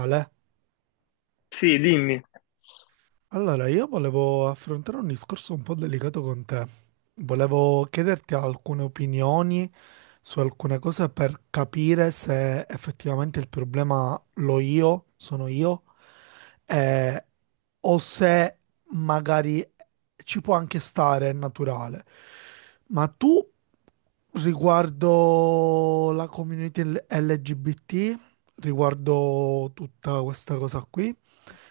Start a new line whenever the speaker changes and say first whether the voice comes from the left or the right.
right: Ale,
left: Sì, dimmi.
right: allora io volevo affrontare un discorso un po' delicato con te. Volevo chiederti alcune opinioni su alcune cose per capire se effettivamente il problema sono io, eh, o se magari ci può anche stare, è naturale. Ma tu riguardo la community LGBT, riguardo tutta questa cosa qui.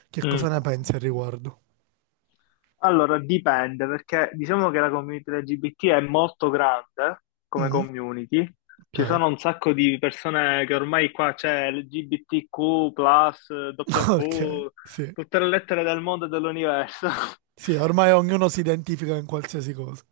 right: Che
left: Mm.
right: cosa ne pensi al riguardo?
left: Allora, dipende, perché diciamo che la community LGBT è molto grande come
right: Mm,
left: community. Ci
right: ok,
left: sono un sacco di persone che ormai qua c'è LGBTQ, W,
right: ok, sì.
left: tutte le lettere del mondo e dell'universo.
right: Sì, ormai ognuno si identifica in qualsiasi cosa.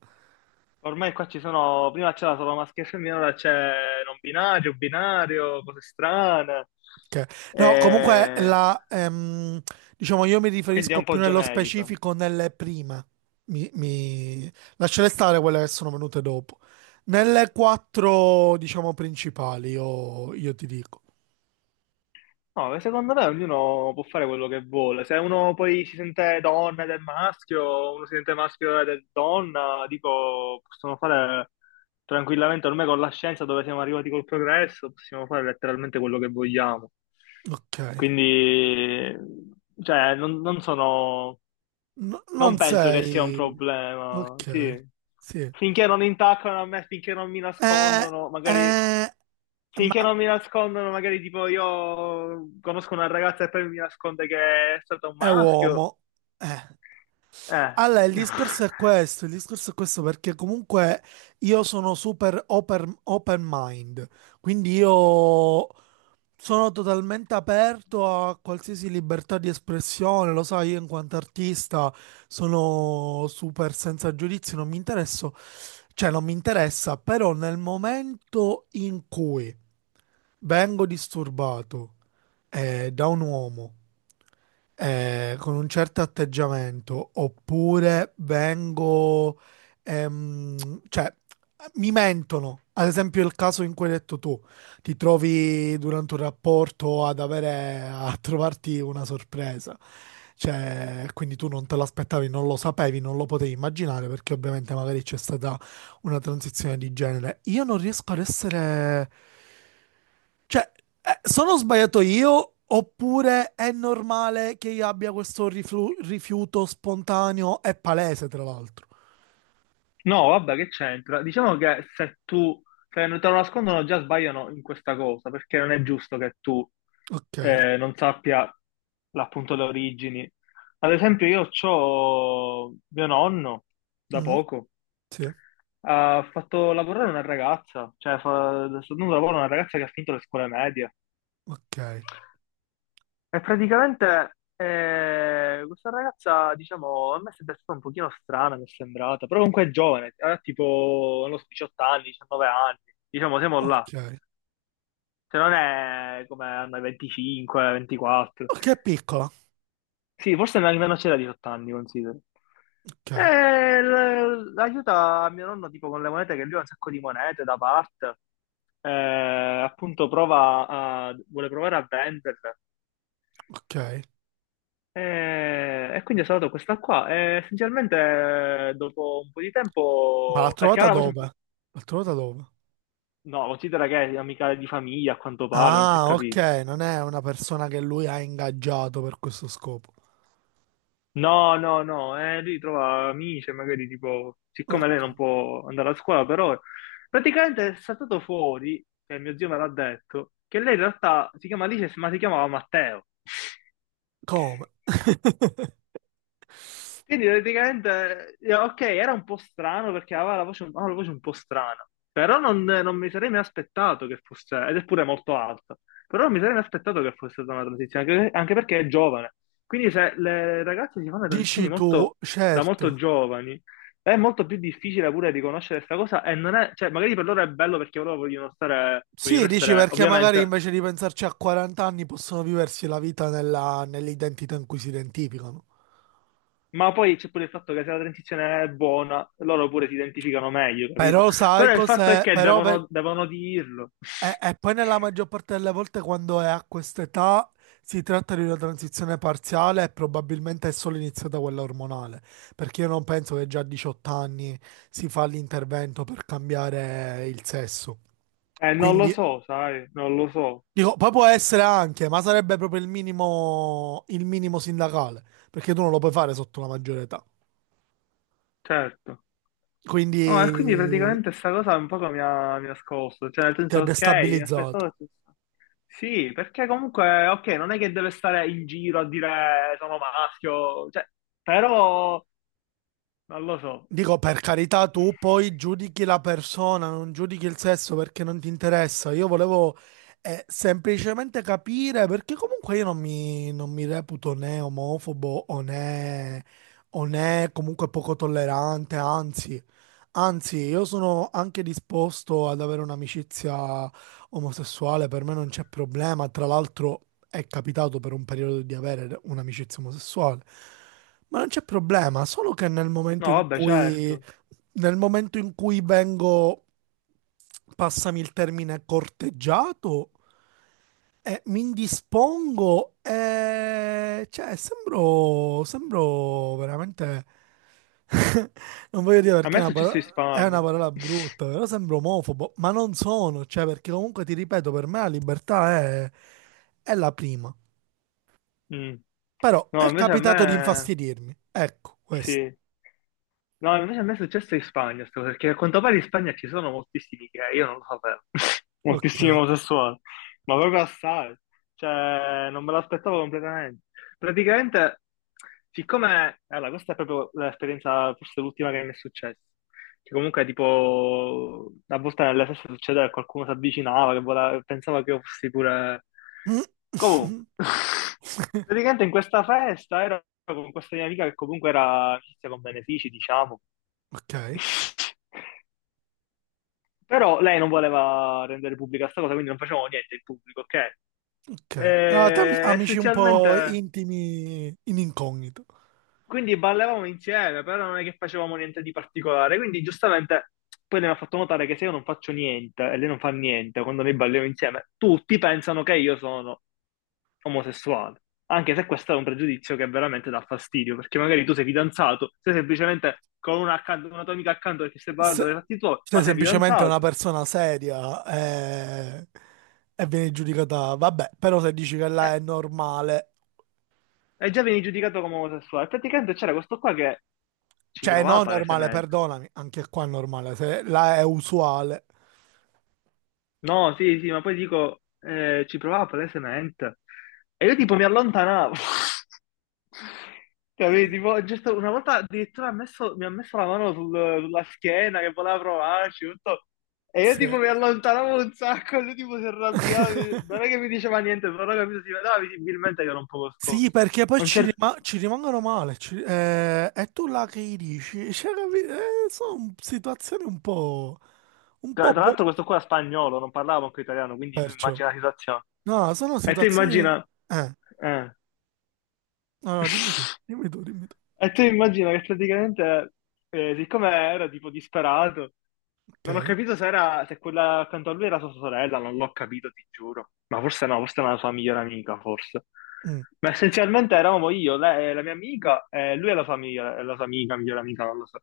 left: Ormai qua ci sono, prima c'era solo maschio e femmina, ora c'è non binario, binario, cose strane.
right: Ok. No, comunque
left: E
right: diciamo, io mi
left: quindi è
right: riferisco
left: un
right: più
left: po'
right: nello
left: generico.
right: specifico nelle prime. Mi, mi... Lascerei stare quelle che sono venute dopo. Nelle quattro, diciamo, principali, io ti dico.
left: No, secondo me ognuno può fare quello che vuole. Se uno poi si sente donna ed è maschio, uno si sente maschio ed è donna, dico, possono fare tranquillamente, ormai con la scienza dove siamo arrivati col progresso, possiamo fare letteralmente quello che vogliamo.
right: Ok.
left: Quindi, cioè, non sono,
right: No-
left: non
right: non
left: penso che sia un
right: sei...
left: problema,
right: Ok.
left: sì.
right: Sì.
left: Finché non intaccano a me, finché non mi
right: Eh,
left: nascondono, magari
right: eh,
left: sì,
right: ma
left: che non mi nascondono, magari tipo io conosco una ragazza e poi mi nasconde che è stato un
right: è
left: maschio.
right: uomo. Eh.
left: Eh.
right: Allora, il discorso è questo, il discorso è questo perché comunque io sono super open, open mind, quindi io sono totalmente aperto a qualsiasi libertà di espressione, lo sai, io in quanto artista sono super senza giudizi, non mi interesso, cioè non mi interessa, però nel momento in cui vengo disturbato da un uomo con un certo atteggiamento, oppure vengo, cioè mi mentono, ad esempio il caso in cui hai detto tu ti trovi durante un rapporto ad avere a trovarti una sorpresa. Cioè, quindi tu non te l'aspettavi, non lo sapevi, non lo potevi immaginare perché ovviamente magari c'è stata una transizione di genere. Io non riesco ad essere... Cioè, sono sbagliato io oppure è normale che io abbia questo rifiuto spontaneo e palese, tra l'altro?
left: No, vabbè, che c'entra? Diciamo che se tu, se non te lo nascondono già sbagliano in questa cosa, perché non è giusto che tu
right: Ok.
left: non sappia appunto le origini. Ad esempio, io c'ho mio nonno, da
right: Mm,
left: poco,
right: sì,
left: ha fatto lavorare una ragazza, cioè sta dando lavoro a una ragazza che ha finito le scuole medie.
right: ok.
left: E praticamente questa ragazza, diciamo, a me sembra stata un pochino strana, mi è sembrata, però comunque è giovane, ha tipo, non lo so, 18 anni, 19 anni, diciamo, siamo là.
right: Ok.
left: Se non è come hanno 25, 24.
right: Ok, è piccola.
left: Sì, forse nemmeno c'era 18 anni, considero.
right: Ok,
left: E aiuta mio nonno tipo con le monete, che lui ha un sacco di monete da parte. Eh, appunto prova a, vuole provare a venderle.
right: ok.
left: E quindi ho salvato questa qua. E essenzialmente dopo un po' di
right: Ma l'ha
left: tempo, perché
right: trovata
left: aveva la voce un
right: dove?
left: po'...
right: L'ha trovata dove?
left: No, considera che è amica di famiglia, a quanto pare, non si è
right: Ah, ok,
left: capito.
right: non è una persona che lui ha ingaggiato per questo scopo.
left: No, no, no, lui trova amici, e magari tipo, siccome lei non
right: Ok.
left: può andare a scuola per ora, praticamente è saltato fuori, e mio zio me l'ha detto, che lei in realtà si chiama Alice, ma si chiamava Matteo.
right: Come?
left: Quindi praticamente, ok, era un po' strano perché aveva la voce un po' strana, però non, non mi sarei mai aspettato che fosse, ed è pure molto alta, però non mi sarei mai aspettato che fosse stata una transizione, anche, anche perché è giovane. Quindi se le ragazze si fanno le transizioni
right: Dici tu,
left: molto, da
right: certo.
left: molto giovani, è molto più difficile pure riconoscere questa cosa e non è, cioè magari per loro è bello perché loro vogliono stare,
right: Sì,
left: vogliono
right: dici
left: essere,
right: perché magari
left: ovviamente.
right: invece di pensarci a 40 anni possono viversi la vita nell'identità in cui si identificano.
left: Ma poi c'è pure il fatto che se la transizione è buona, loro pure si identificano meglio, capito?
right: Però sai
left: Però il fatto è
right: cos'è?
left: che
right: Però ve-
left: devono, devono dirlo.
right: E, e poi nella maggior parte delle volte quando è a quest'età si tratta di una transizione parziale e probabilmente è solo iniziata quella ormonale, perché io non penso che già a 18 anni si fa l'intervento per cambiare il sesso.
left: Non lo
right: Quindi
left: so, sai, non lo so,
right: dico, poi può essere anche, ma sarebbe proprio il minimo sindacale, perché tu non lo puoi fare sotto la maggiore età.
left: certo.
right: Quindi
left: No, e quindi praticamente sta cosa un po' mi ha scosso, cioè nel
right: ti ha
left: senso, ok, mi
right: destabilizzato.
left: aspettavo... Sì, perché comunque, ok, non è che deve stare in giro a dire sono maschio, cioè, però non lo so.
right: Dico, per carità, tu poi giudichi la persona, non giudichi il sesso perché non ti interessa. Io volevo semplicemente capire perché comunque io non mi reputo né omofobo o né comunque poco tollerante, anzi. Anzi, io sono anche disposto ad avere un'amicizia omosessuale, per me non c'è problema. Tra l'altro è capitato per un periodo di avere un'amicizia omosessuale. Ma non c'è problema, solo che nel momento
left: No,
right: in
left: vabbè,
right: cui,
left: certo.
right: nel momento in cui vengo, passami il termine, corteggiato, mi indispongo e... Cioè, sembro... Sembro veramente... Non voglio dire
left: A
right: perché è
left: me è
right: una
left: successo in
right: parola... È una
left: Spagna.
right: parola brutta, però sembro omofobo, ma non sono, cioè perché comunque ti ripeto, per me la libertà è la prima.
left: Mm.
right: Però è
left: No, invece a
right: capitato di
left: me
right: infastidirmi. Ecco, questo.
left: sì. No, invece a me è successo in Spagna, perché a quanto pare in Spagna ci sono moltissimi gay, io non lo sapevo.
right: Ok.
left: Moltissimi omosessuali, ma proprio assai. Cioè, non me l'aspettavo completamente. Praticamente, siccome, allora, questa è proprio l'esperienza, forse l'ultima che mi è successa. Che comunque tipo a volte nella stessa succedeva che qualcuno si avvicinava, che pensava che io fossi pure...
right: Mm.
left: Comunque, praticamente in questa festa ero con questa mia amica che comunque era amicizia con benefici, diciamo.
right: Ok,
left: Però lei non voleva rendere pubblica questa cosa, quindi non facevamo niente in pubblico, ok?
right: ok. Eravate
left: E,
right: amici un
left: essenzialmente
right: po' intimi in incognito.
left: quindi ballavamo insieme, però non è che facevamo niente di particolare. Quindi giustamente poi lei mi ha fatto notare che se io non faccio niente e lei non fa niente quando noi balliamo insieme, tutti pensano che io sono omosessuale. Anche se questo è un pregiudizio che veramente dà fastidio, perché magari tu sei fidanzato, sei semplicemente con una, accanto, una tua amica accanto perché stai ballando
right: Se-
left: per i fatti tuoi, ma
right: Sei
left: sei
right: semplicemente una
left: fidanzato.
right: persona seria eh, e, vieni giudicata. Vabbè, però se dici che
left: Eh,
right: là è normale,
left: e già vieni giudicato come omosessuale. Praticamente c'era questo qua che ci
right: cioè
left: provava
right: no normale,
left: palesemente.
right: perdonami, anche qua è normale, se là è usuale.
left: No, sì, sì, ma poi dico, ci provava palesemente. E io tipo mi allontanavo. Capito? Tipo, giusto una volta addirittura mi ha messo la mano sulla schiena che voleva provarci, tutto. E io
right: Sì,
left: tipo mi allontanavo un sacco, e lui tipo si arrabbiava, non è che mi diceva niente, però capito, si vedeva visibilmente che era un poco
right: Sì,
left: scosso.
right: perché poi
left: Non
right: ci,
left: c'è-
right: rima- ci rimangono male. E tu là che gli dici? Cioè, sono situazioni un po'. Un
left: Tra
right: po'
left: tra
right: boh,
left: l'altro questo qua era spagnolo, non parlava manco italiano, quindi tu
right: perciò.
left: immagina la situazione.
right: No, sono
left: E tu
right: situazioni.
left: immagina...
right: Eh,
left: eh.
right: no, no, dimmi tu, dimmi tu, dimmi tu.
left: E tu immagina che praticamente, siccome era tipo disperato, non ho
right: Ok,
left: capito se era, se quella accanto a lui era sua sorella, non l'ho capito, ti giuro. Ma forse no, forse era la sua migliore amica, forse.
right: mm,
left: Ma essenzialmente eravamo io, lei, la mia amica, e lui e la sua amica, migliore amica, non lo so.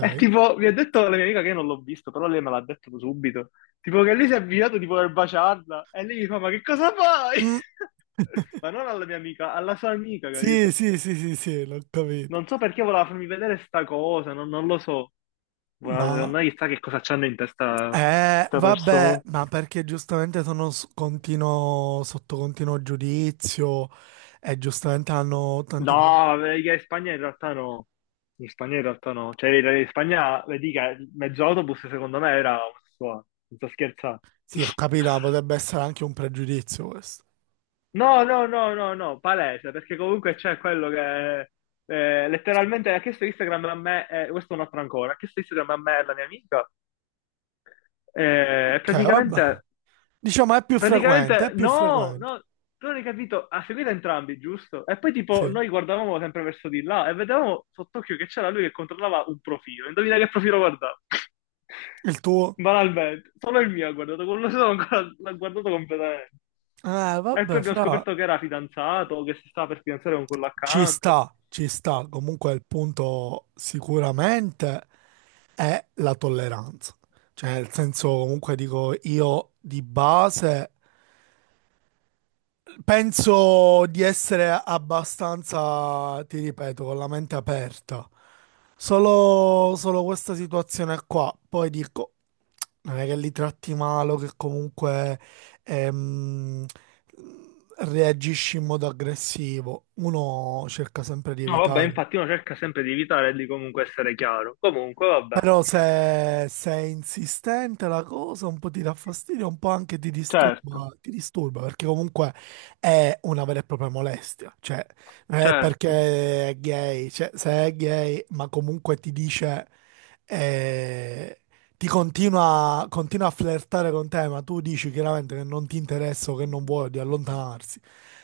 left: E tipo, mi ha detto la mia amica che io non l'ho visto, però lei me l'ha detto subito. Tipo che lei si è avvicinato di voler baciarla, e lei mi fa, ma che cosa fai?
right: Mm.
left: Ma non alla mia amica, alla sua amica,
right: Sì,
left: capito?
right: sì, sì, sì, sì, l'ho capito.
left: Non so perché voleva farmi vedere sta cosa, non, non lo so. Guarda,
right: No,
left: secondo me chissà che cosa c'hanno in testa sta
right: vabbè,
left: persona.
right: ma perché giustamente sono sotto continuo giudizio e giustamente hanno
left: No,
right: tanti problemi.
left: vabbè, che in Spagna in realtà no. In Spagna in realtà no. Cioè, in Spagna, vedi che mezzo autobus secondo me era omosessuale. Non sto scherzando.
right: Sì, ho capito, ma potrebbe essere anche un pregiudizio questo.
left: No, no, no, no, no, palese, perché comunque c'è quello che letteralmente ha chiesto Instagram a me, questo è un altro ancora, ha chiesto Instagram a me e alla mia amica, e
right: Ok, vabbè.
left: praticamente
right: Diciamo è più frequente,
left: praticamente,
right: è più
left: no,
right: frequente.
left: no, tu non hai capito, ha seguito entrambi, giusto? E poi tipo
right: Sì.
left: noi guardavamo sempre verso di là e vedevamo sott'occhio che c'era lui che controllava un profilo. Indovina che profilo guardava?
right: Il tuo?
left: Banalmente, solo il mio ha guardato, quello solo ancora l'ha guardato completamente. E poi
right: Vabbè,
left: abbiamo
right: fra.
left: scoperto che era fidanzato, o che si stava per fidanzare con quello
right: Ci
left: accanto.
right: sta, ci sta. Comunque il punto sicuramente è la tolleranza. Cioè, nel senso, comunque dico, io di base penso di essere abbastanza, ti ripeto, con la mente aperta. Solo questa situazione qua. Poi dico, non è che li tratti male, o che comunque ehm, reagisci in modo aggressivo. Uno cerca sempre di
left: No, vabbè,
right: evitare.
left: infatti uno cerca sempre di evitare di comunque essere chiaro. Comunque, vabbè.
right: Però se è insistente la cosa, un po' ti dà fastidio, un po' anche
left: Certo,
right: ti disturba, perché comunque è una vera e propria molestia. Cioè, non è
left: certo.
right: perché è gay, cioè, se è gay, ma comunque ti dice, eh, continua a flirtare con te, ma tu dici chiaramente che non ti interessa o che non vuoi di allontanarsi.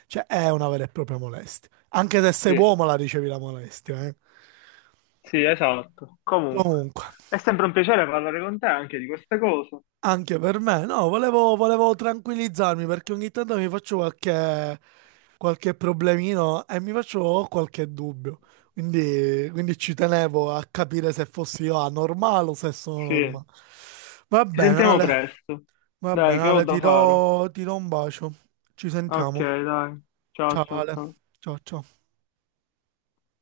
right: Cioè, è una vera e propria molestia. Anche se sei
left: Sì.
right: uomo la ricevi la molestia, eh.
left: Sì, esatto. Comunque,
right: Comunque.
left: è sempre un piacere parlare con te anche di queste cose.
right: Anche per me, no, volevo tranquillizzarmi perché ogni tanto mi faccio qualche problemino e mi faccio qualche dubbio. Quindi ci tenevo a capire se fossi io anormale o se sono
left: Sì,
right: normale. Va
left: ci
right: bene,
left: sentiamo
right: Ale,
left: presto.
right: va
left: Dai,
right: bene,
left: che ho
right: Ale, ti
left: da fare?
right: do, ti do un bacio. Ci
left: Ok,
right: sentiamo.
left: dai. Ciao,
right: Ciao,
left: ciao,
right: Ale.
left: ciao.
right: Ciao, ciao.